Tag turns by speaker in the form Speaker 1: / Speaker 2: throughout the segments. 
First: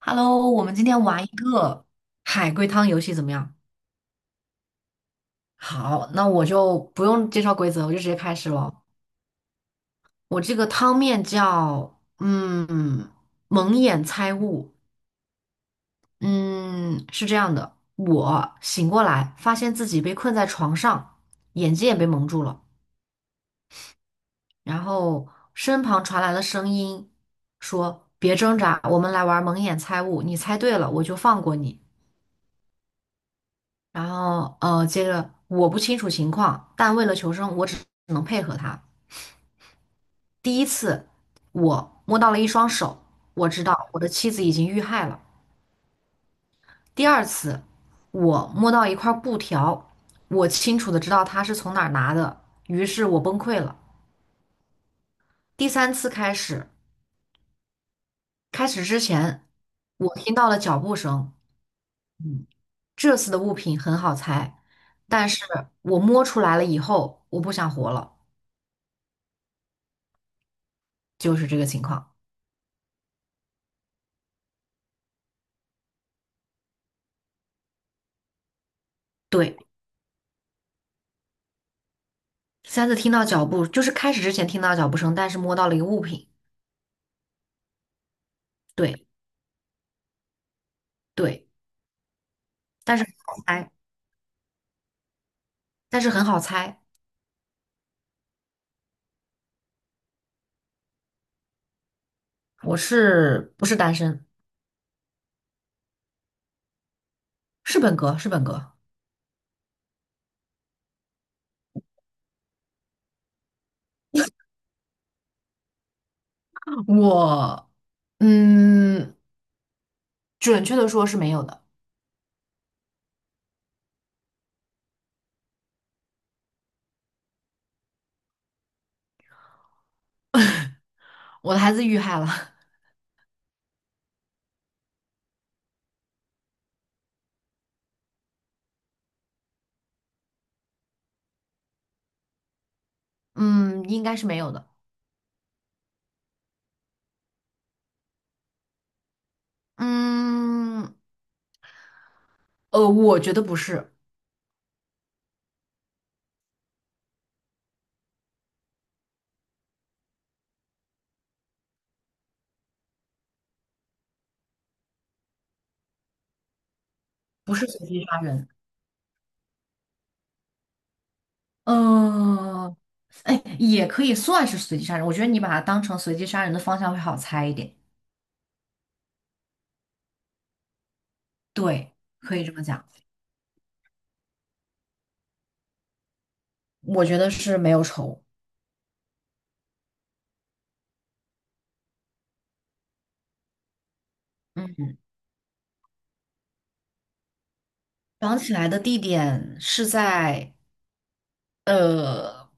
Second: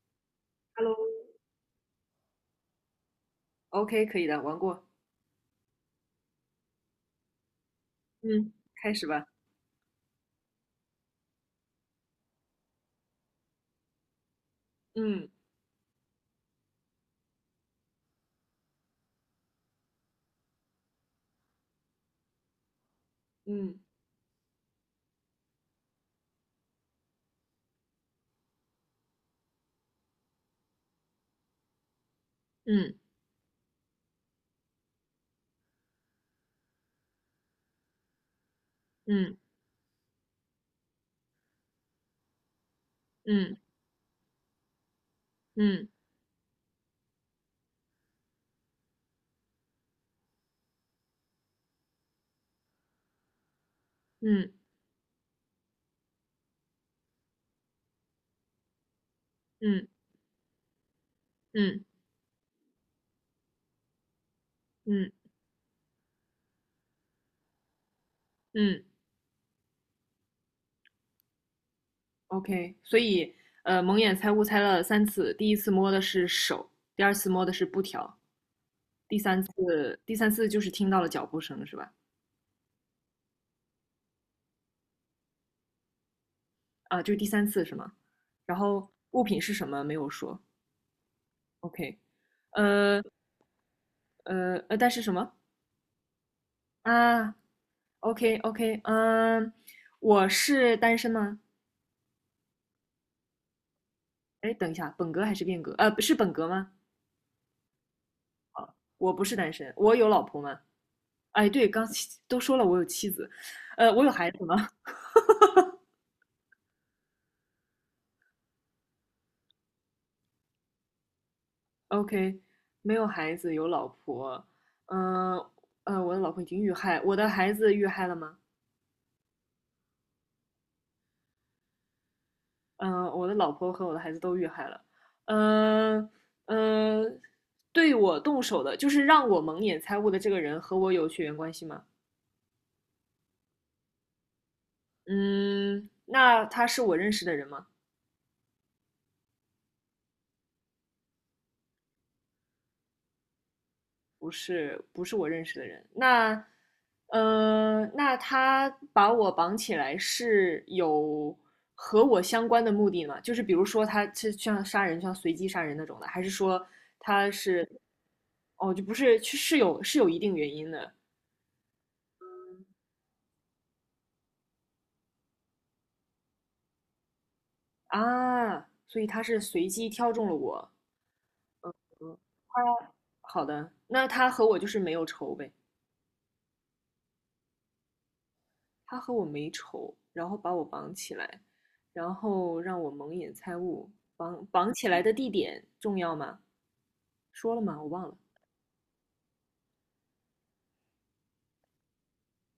Speaker 1: Hello，我们今天玩一
Speaker 2: Hello,OK,
Speaker 1: 个海龟汤游戏怎么样？
Speaker 2: 可以的，玩过，
Speaker 1: 好，那我就不用介绍规则，我就直接开始
Speaker 2: 嗯
Speaker 1: 了。
Speaker 2: 开始吧。
Speaker 1: 我这个汤面叫蒙眼猜物。
Speaker 2: 嗯
Speaker 1: 嗯，是这样的，我醒过来发现自己被困在床上，眼睛也被蒙住了，
Speaker 2: 嗯
Speaker 1: 然后身旁传来了声音说别挣扎，我们来玩蒙眼猜物，你猜对了我就放过你。
Speaker 2: 嗯
Speaker 1: 然后接着我不清楚情况，但为了求生，我只能配合他。
Speaker 2: 嗯
Speaker 1: 第一次我摸到了一双手，我
Speaker 2: 嗯
Speaker 1: 知道我的妻子已经遇害了。
Speaker 2: 嗯
Speaker 1: 第二次我摸到一块布条，我清楚的知道他是从哪儿拿的，于是我崩溃了。
Speaker 2: 嗯
Speaker 1: 第三次开始，开始之前
Speaker 2: 嗯
Speaker 1: 我听到了脚步声，
Speaker 2: 嗯
Speaker 1: 嗯，这次的物品很好猜，
Speaker 2: 嗯
Speaker 1: 但是我摸出来了以后，我不想活了，
Speaker 2: 嗯
Speaker 1: 就是这个情况。
Speaker 2: OK,所以蒙眼猜物猜了三次，第一次摸的是手，第二次摸的是布条，第三
Speaker 1: 对。
Speaker 2: 次第三次就是听到了脚步声是吧？
Speaker 1: 三次听到脚步，就是开始之前听到脚步声，但是摸到了一个物品。
Speaker 2: 啊，就是第三次是吗？然后
Speaker 1: 对
Speaker 2: 物品是什么没有说。
Speaker 1: 对，
Speaker 2: OK,
Speaker 1: 但
Speaker 2: 呃
Speaker 1: 是很好猜，
Speaker 2: 但是什么
Speaker 1: 但是很好猜。
Speaker 2: 啊？OK OK,嗯，我是单身吗？
Speaker 1: 我是不是单身？
Speaker 2: 哎，等一下，本格还是变革？不是本格吗？
Speaker 1: 是本格，是本格。
Speaker 2: 我不是单身，我有老婆吗？哎，对，刚都说了我有妻子，我有孩子吗
Speaker 1: 我嗯，准确的说是没有的。
Speaker 2: ？OK,没有孩子，有老婆。嗯呃我的老婆已经遇害，我的孩子遇害了吗？
Speaker 1: 我的孩子遇害了。
Speaker 2: 嗯、我的老婆和我的孩子都遇害了。嗯、嗯、呃对我动手的，就是让我蒙眼猜物的这个人和我有血缘关系吗？
Speaker 1: 嗯，应该是没有的。
Speaker 2: 嗯，那他是我认识的人吗？
Speaker 1: 嗯，我觉得不是，
Speaker 2: 不是，不是我认识的人。那，那他把我绑起来是有和我相关的目的吗？就是比如说他是像杀人，像随机杀人那种的，还是说他
Speaker 1: 不是
Speaker 2: 是，
Speaker 1: 随机杀人。
Speaker 2: 哦，就不是，是有一定原因的
Speaker 1: 嗯，哎，也可以算是随机杀人。我觉得你把它当成随机杀人的方向会好猜一点。
Speaker 2: 啊，所以他是随机挑中了我。
Speaker 1: 对，可以这
Speaker 2: 啊，
Speaker 1: 么讲。
Speaker 2: 好的，那他和我就是没有仇呗。
Speaker 1: 我觉得是没有仇。
Speaker 2: 他和我没仇，然后把我绑起来，然后让我蒙眼猜物。绑绑起
Speaker 1: 嗯，
Speaker 2: 来的地点重要吗？说了吗？我忘了。
Speaker 1: 绑起来的地点是在呃，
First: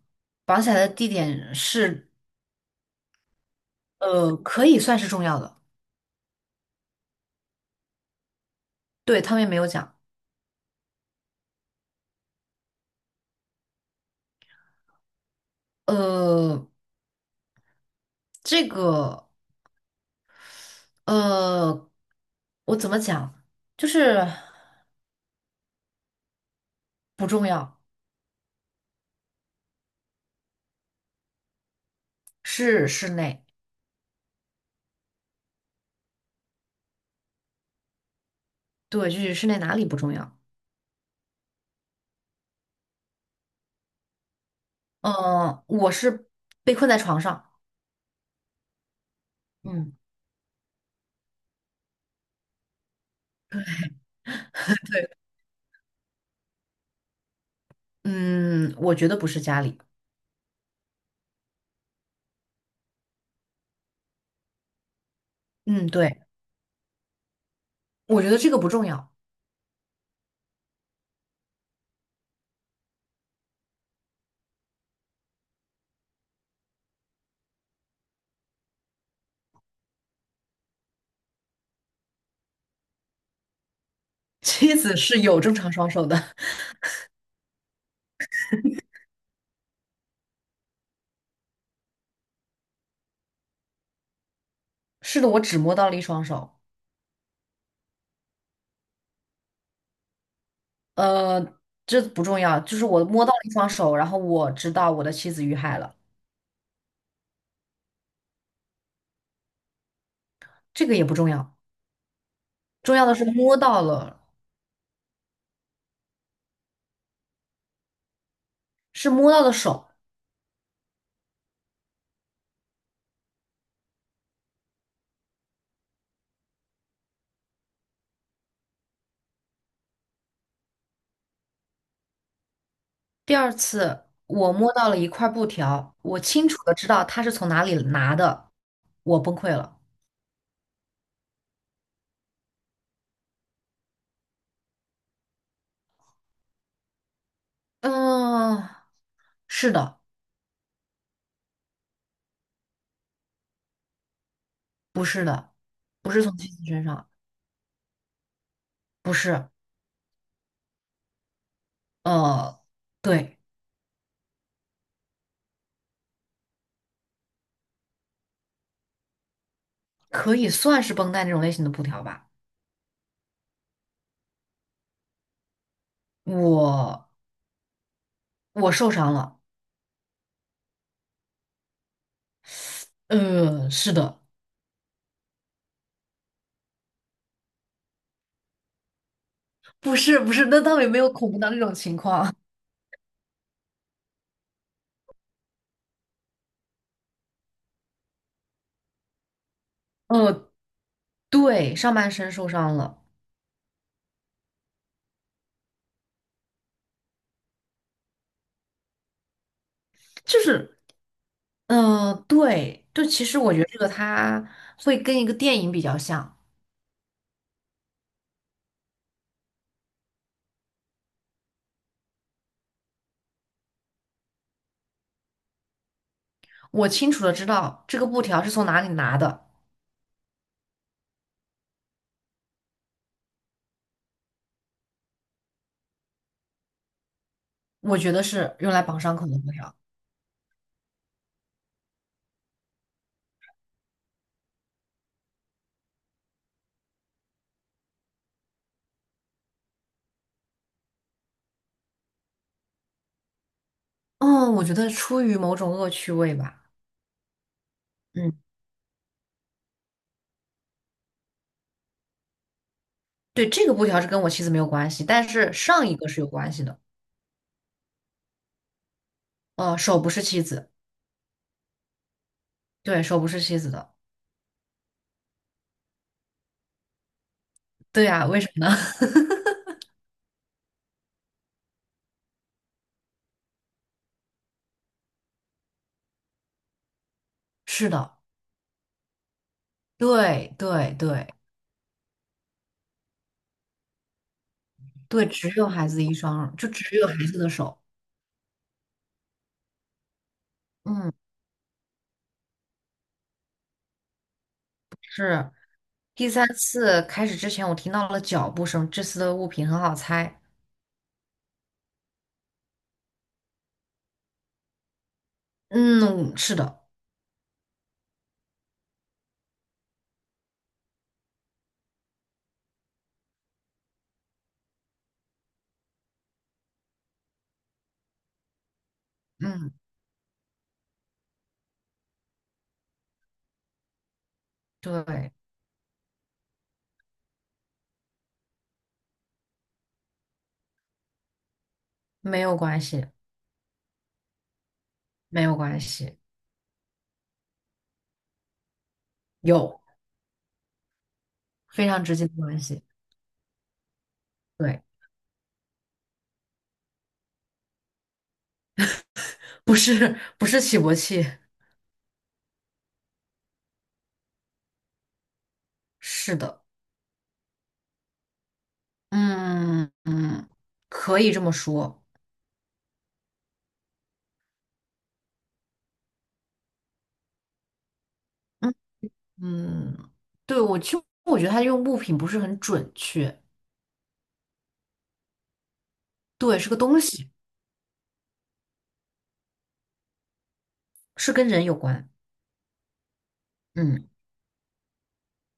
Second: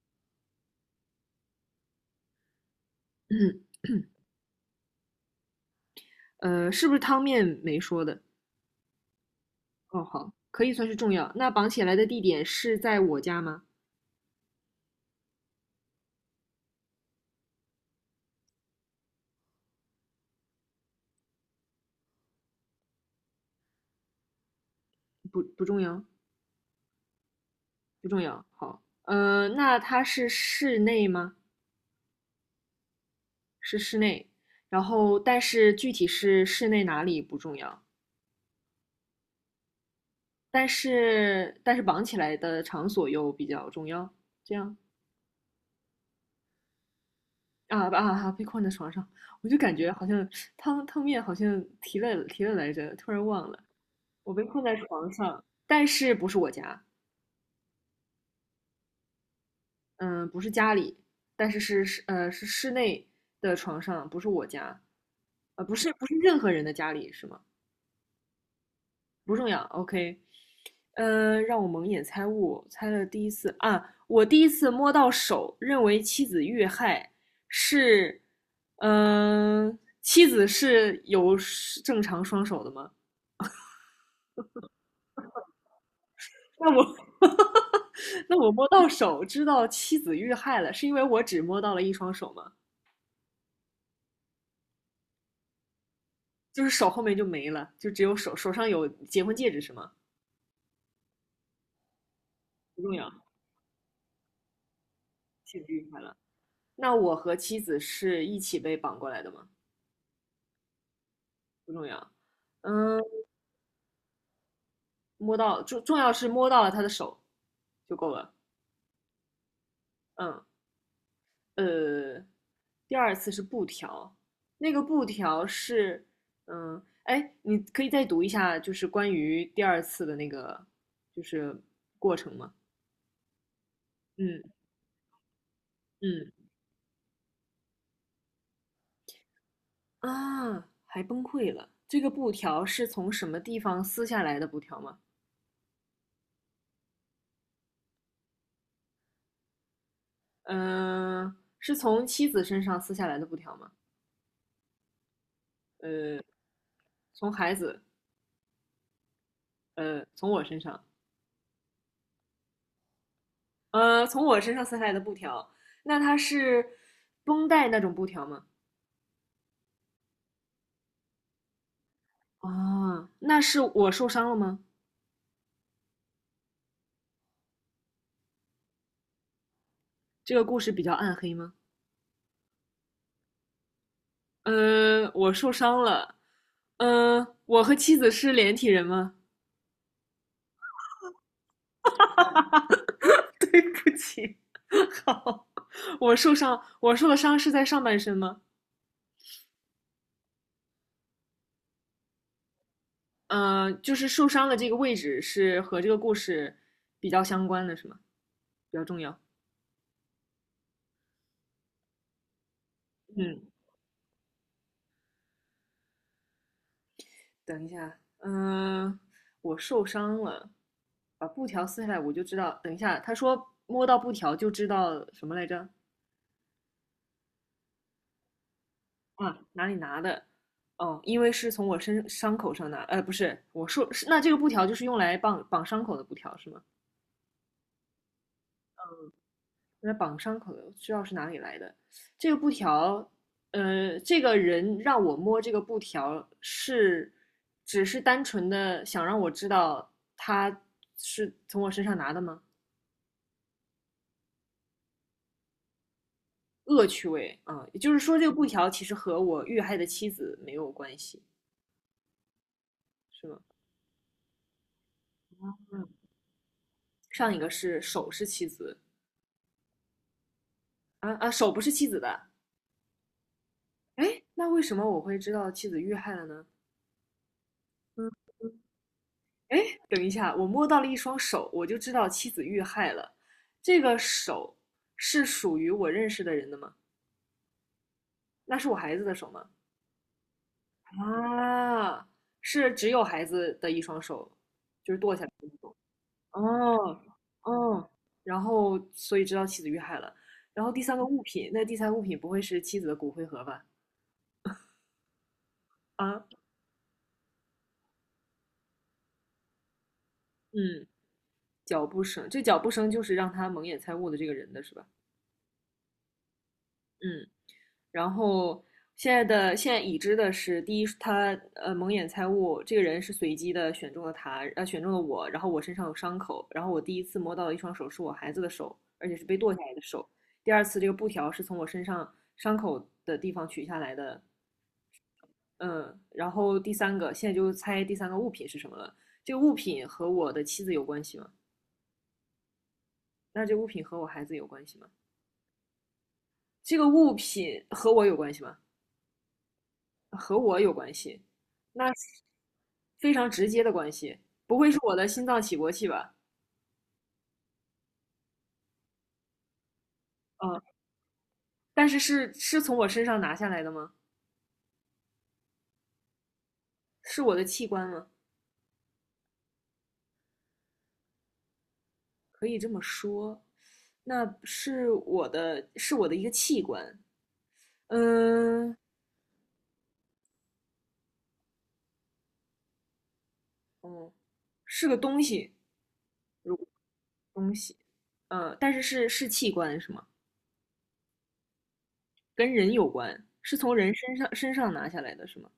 Speaker 1: 绑起来的地点是
Speaker 2: 嗯，
Speaker 1: 可以算是重要的。
Speaker 2: 是不是汤面没说的？
Speaker 1: 对，他们也没有讲。
Speaker 2: 哦，好，可以算是重要。那绑起来的地点是在我家吗？
Speaker 1: 呃，这个呃，我怎么讲？就是
Speaker 2: 不，不重要，
Speaker 1: 不重要，
Speaker 2: 不重要。好，那它是室内吗？
Speaker 1: 是室内。
Speaker 2: 是室内。然后，但是具体是室内哪里不重要，
Speaker 1: 对，就是室内哪里不重要？
Speaker 2: 但是绑起来的场所又比较重要。这样
Speaker 1: 我是被困在床上。
Speaker 2: 啊啊啊！被困在床上，我就感觉
Speaker 1: 嗯
Speaker 2: 好像汤面好像提了来着，突然忘了。我被困在床上，但是不是我家，
Speaker 1: 嗯，我觉得不是家里。
Speaker 2: 嗯，不是家里，但是是室内的床上，不是我家，呃不
Speaker 1: 嗯，
Speaker 2: 是不是
Speaker 1: 对，
Speaker 2: 任何人的家里是吗？
Speaker 1: 我觉得这个不重要。
Speaker 2: 不重要，OK。让我蒙眼猜物，猜了第一次啊，我第一次摸到手，认为妻子遇害，是，妻子是有正常双手的吗？
Speaker 1: 妻子是有正常双手的。
Speaker 2: 那我 那我摸到手，知道妻子遇害了，是因为我只摸到了一双手吗？
Speaker 1: 是的，我只摸到了一双手。
Speaker 2: 就是手后面就没了，就只有手，手上有结婚戒指是吗？
Speaker 1: 呃，这不重要，就
Speaker 2: 不
Speaker 1: 是
Speaker 2: 重
Speaker 1: 我
Speaker 2: 要，
Speaker 1: 摸到了一双手，然后我知道我的妻子遇
Speaker 2: 妻子
Speaker 1: 害
Speaker 2: 遇
Speaker 1: 了，
Speaker 2: 害了。那我和妻子是一起被绑过来的吗？
Speaker 1: 这个也不重要。
Speaker 2: 不重要。
Speaker 1: 重
Speaker 2: 嗯、
Speaker 1: 要的是摸到了，
Speaker 2: 摸到重要是摸到了他的手就够了。
Speaker 1: 是摸到的手。
Speaker 2: 嗯，呃，第二次是布条，那个布条是，嗯，哎，你可以再读一下，就是关于第二次的那个就是过程吗？
Speaker 1: 第二次，
Speaker 2: 嗯。
Speaker 1: 我摸到了一块布条，我
Speaker 2: 嗯。
Speaker 1: 清楚的知道他是从哪里拿的，我崩溃了。
Speaker 2: 啊，还崩溃了。这个布条是从什么地方撕下来的布条吗？
Speaker 1: 嗯，是的，
Speaker 2: 嗯、是从妻子身上撕下来的布条吗？
Speaker 1: 不是的，不
Speaker 2: 呃，
Speaker 1: 是从妻子身上，
Speaker 2: 从孩子，
Speaker 1: 不是，
Speaker 2: 从我身上。
Speaker 1: 呃，对，
Speaker 2: 从我身上撕下来的布条，那它是绷带那种布条吗？
Speaker 1: 可以算是绷带那种类型的布条吧。
Speaker 2: 啊，那是我受伤了吗？
Speaker 1: 我我受伤了，
Speaker 2: 这个故事比较暗黑吗？
Speaker 1: 是的，
Speaker 2: 我受伤了。我和妻子是连体人吗？
Speaker 1: 不是不是，那倒也没有恐怖到那种情况。
Speaker 2: 对不起，好，我受伤，我受的伤是在上半身吗？
Speaker 1: 呃，对，上半身受伤了，
Speaker 2: 就是受伤的这个位置是和这个故事比较相关的，是吗？比较重要。
Speaker 1: 就是，对，就其实
Speaker 2: 嗯，
Speaker 1: 我觉得这个它会跟一个电影比较像。
Speaker 2: 等一下，嗯、呃我受伤了，把布条撕下来我就知道。等一下，他说摸到布条就知道什么来着？
Speaker 1: 我清楚的知道这个布条是从哪里拿
Speaker 2: 啊，
Speaker 1: 的，
Speaker 2: 哪里拿的？哦，因为是从我身伤口上拿，呃，不是，我说是那这个布条就是用来绑伤口的布条是吗？
Speaker 1: 我觉得是用来绑伤口的布条。
Speaker 2: 用来绑伤口的，知道是哪里来的。这个布条，这个人让我摸这个布条是，只是单纯的想让我知道他是从我身上拿的吗？
Speaker 1: 嗯，我觉得出于某种恶趣味吧。
Speaker 2: 恶趣味啊，也就是说，这个
Speaker 1: 嗯，
Speaker 2: 布条其实和我遇害的妻子没有关系，是吗？
Speaker 1: 对，这个布条是跟我妻子没有关系，但是上一个是有关系的。
Speaker 2: 上一个是手是妻子
Speaker 1: 手不是妻子，
Speaker 2: 啊啊，手不是妻子的，
Speaker 1: 对，手不是妻子的，
Speaker 2: 哎，那为什么我会知道妻子遇害了呢？
Speaker 1: 对
Speaker 2: 嗯，
Speaker 1: 呀，为什么呢？
Speaker 2: 哎，等一下，我摸到了一双手，我就知道妻子遇害了。这个手是属于我认识的人的吗？
Speaker 1: 是的。
Speaker 2: 那是我孩子的手吗？
Speaker 1: 对对对
Speaker 2: 啊，是只有孩子的一双手，就是剁下
Speaker 1: 对，
Speaker 2: 来的
Speaker 1: 只
Speaker 2: 那
Speaker 1: 有
Speaker 2: 种。
Speaker 1: 孩子的一双耳就只
Speaker 2: 哦，
Speaker 1: 有孩子的手。
Speaker 2: 哦，然后所以知道妻子遇害了。然后第三个
Speaker 1: 嗯，
Speaker 2: 物品，那第三个物品不会是妻子的骨灰盒吧？
Speaker 1: 是。
Speaker 2: 啊，
Speaker 1: 第三次开始之前，我听到了脚步声，这次的物品很好猜。
Speaker 2: 嗯，脚步声，这脚步声就是让他蒙眼猜物的这个人的是吧？
Speaker 1: 嗯，是的。
Speaker 2: 嗯，然后现在已知的是，第一，他蒙眼猜物这个人是随机的选中了他，选中了我，然后我身上有伤口，然后我第一次摸到的一双手是我孩子的手，而且是被剁下
Speaker 1: 嗯，
Speaker 2: 来的手。第二次这个布条是从我身上伤口的地方取下来的，
Speaker 1: 对，
Speaker 2: 嗯，然后第三个，现在就猜第三个物品是什么了。这个物品和我的妻子有关系吗？
Speaker 1: 没有关系，
Speaker 2: 那这个物品和我孩子有关系吗？
Speaker 1: 没有关系，
Speaker 2: 这个物品和我有关系吗？
Speaker 1: 有
Speaker 2: 和我有关系，
Speaker 1: 非
Speaker 2: 那
Speaker 1: 常直
Speaker 2: 是
Speaker 1: 接的关系。
Speaker 2: 非常直接的关系，不会是
Speaker 1: 对，
Speaker 2: 我的心脏起搏器吧？
Speaker 1: 不是不
Speaker 2: 嗯，
Speaker 1: 是起搏器，
Speaker 2: 但是是从我身上拿下来的吗？
Speaker 1: 是的。
Speaker 2: 是我的器官吗？
Speaker 1: 嗯嗯，可以这么说。
Speaker 2: 可以这么说，那是我的，是我的一个器官。
Speaker 1: 嗯
Speaker 2: 嗯，
Speaker 1: 嗯，对，我其实觉得他用物品不是很准确。
Speaker 2: 嗯，是个东西。
Speaker 1: 对，
Speaker 2: 如
Speaker 1: 是个东西。
Speaker 2: 东西，但是是器官是吗？
Speaker 1: 是跟人有关。
Speaker 2: 跟人有关，是从人
Speaker 1: 嗯
Speaker 2: 身上拿下来的是吗？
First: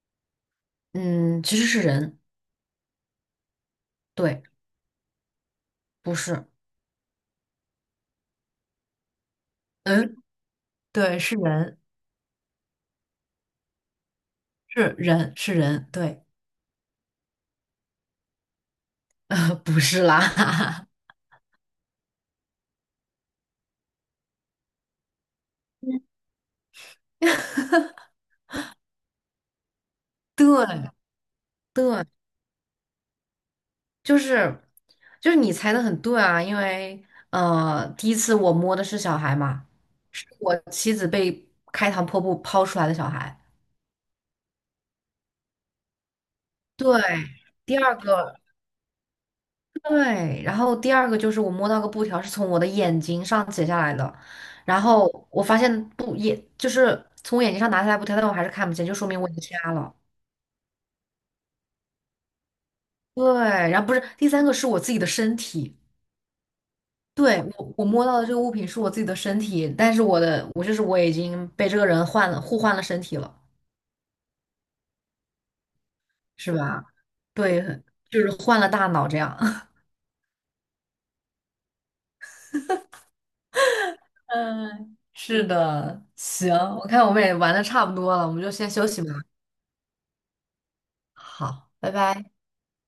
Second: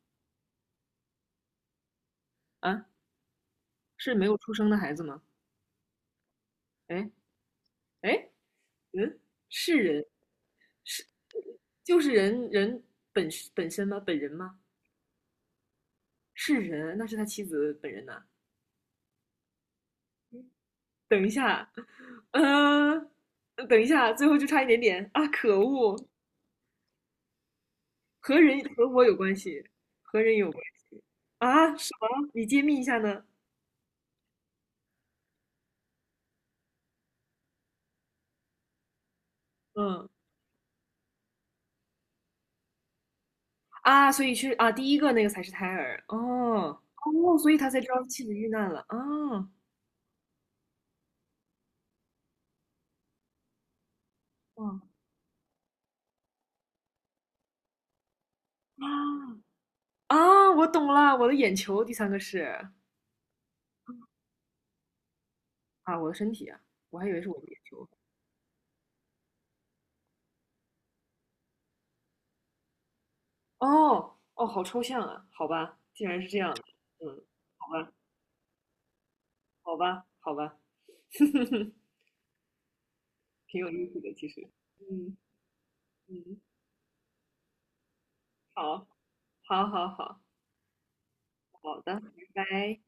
Speaker 1: 嗯，其实是人，
Speaker 2: 啊，是没有
Speaker 1: 对，
Speaker 2: 出生的孩子吗？
Speaker 1: 不是，
Speaker 2: 哎。哎，嗯，是人
Speaker 1: 嗯，
Speaker 2: 是
Speaker 1: 对，是人，
Speaker 2: 就是人本本身吗？本人吗？
Speaker 1: 是人，是人，对。
Speaker 2: 是人，那是他妻子本人呐。
Speaker 1: 不是啦。
Speaker 2: 等一下，呃，等一下，最后就差一点点啊！可恶，和人和我有关系，和人有关系
Speaker 1: 对
Speaker 2: 啊？什
Speaker 1: 对，
Speaker 2: 么？你揭秘一下呢？
Speaker 1: 就是就是你猜的很对啊，因为第一次我摸的是小孩嘛，
Speaker 2: 嗯。
Speaker 1: 是我妻子被开膛破肚抛出来的小孩。
Speaker 2: 啊，所以是啊，第一个那个才是胎儿哦
Speaker 1: 对，
Speaker 2: 哦，所以他
Speaker 1: 第
Speaker 2: 才知
Speaker 1: 二
Speaker 2: 道妻子
Speaker 1: 个。
Speaker 2: 遇难了啊
Speaker 1: 对，然后第二个就是我摸到个布条是从我的眼睛上剪下来的，然
Speaker 2: 啊
Speaker 1: 后我发现布也就是从我眼睛上拿下来布条，但我还是看不见，就说明我已
Speaker 2: 啊
Speaker 1: 经瞎了。
Speaker 2: 啊！我懂了，我的眼球，第三个是
Speaker 1: 对，然后不是第三个是我自己的身体，
Speaker 2: 啊，我的身体啊，我还以为是我
Speaker 1: 对，
Speaker 2: 的眼
Speaker 1: 我
Speaker 2: 球
Speaker 1: 摸到的这个物品是我自己的身体，但是我的我就是我已经被这个人换了互换了身体了，
Speaker 2: 哦哦，好抽象啊，好吧，竟然是这
Speaker 1: 是
Speaker 2: 样的，
Speaker 1: 吧？
Speaker 2: 嗯，好
Speaker 1: 对，
Speaker 2: 吧，
Speaker 1: 就是换了大脑这样。
Speaker 2: 好吧，好吧，挺有意思的，其实，
Speaker 1: 嗯，
Speaker 2: 嗯。
Speaker 1: 是的，
Speaker 2: 嗯，
Speaker 1: 行，我看我们也玩的差不多了，我们就先
Speaker 2: 好，
Speaker 1: 休息吧。
Speaker 2: 好，好，好，
Speaker 1: 好，
Speaker 2: 好
Speaker 1: 拜
Speaker 2: 的，
Speaker 1: 拜。
Speaker 2: 拜拜。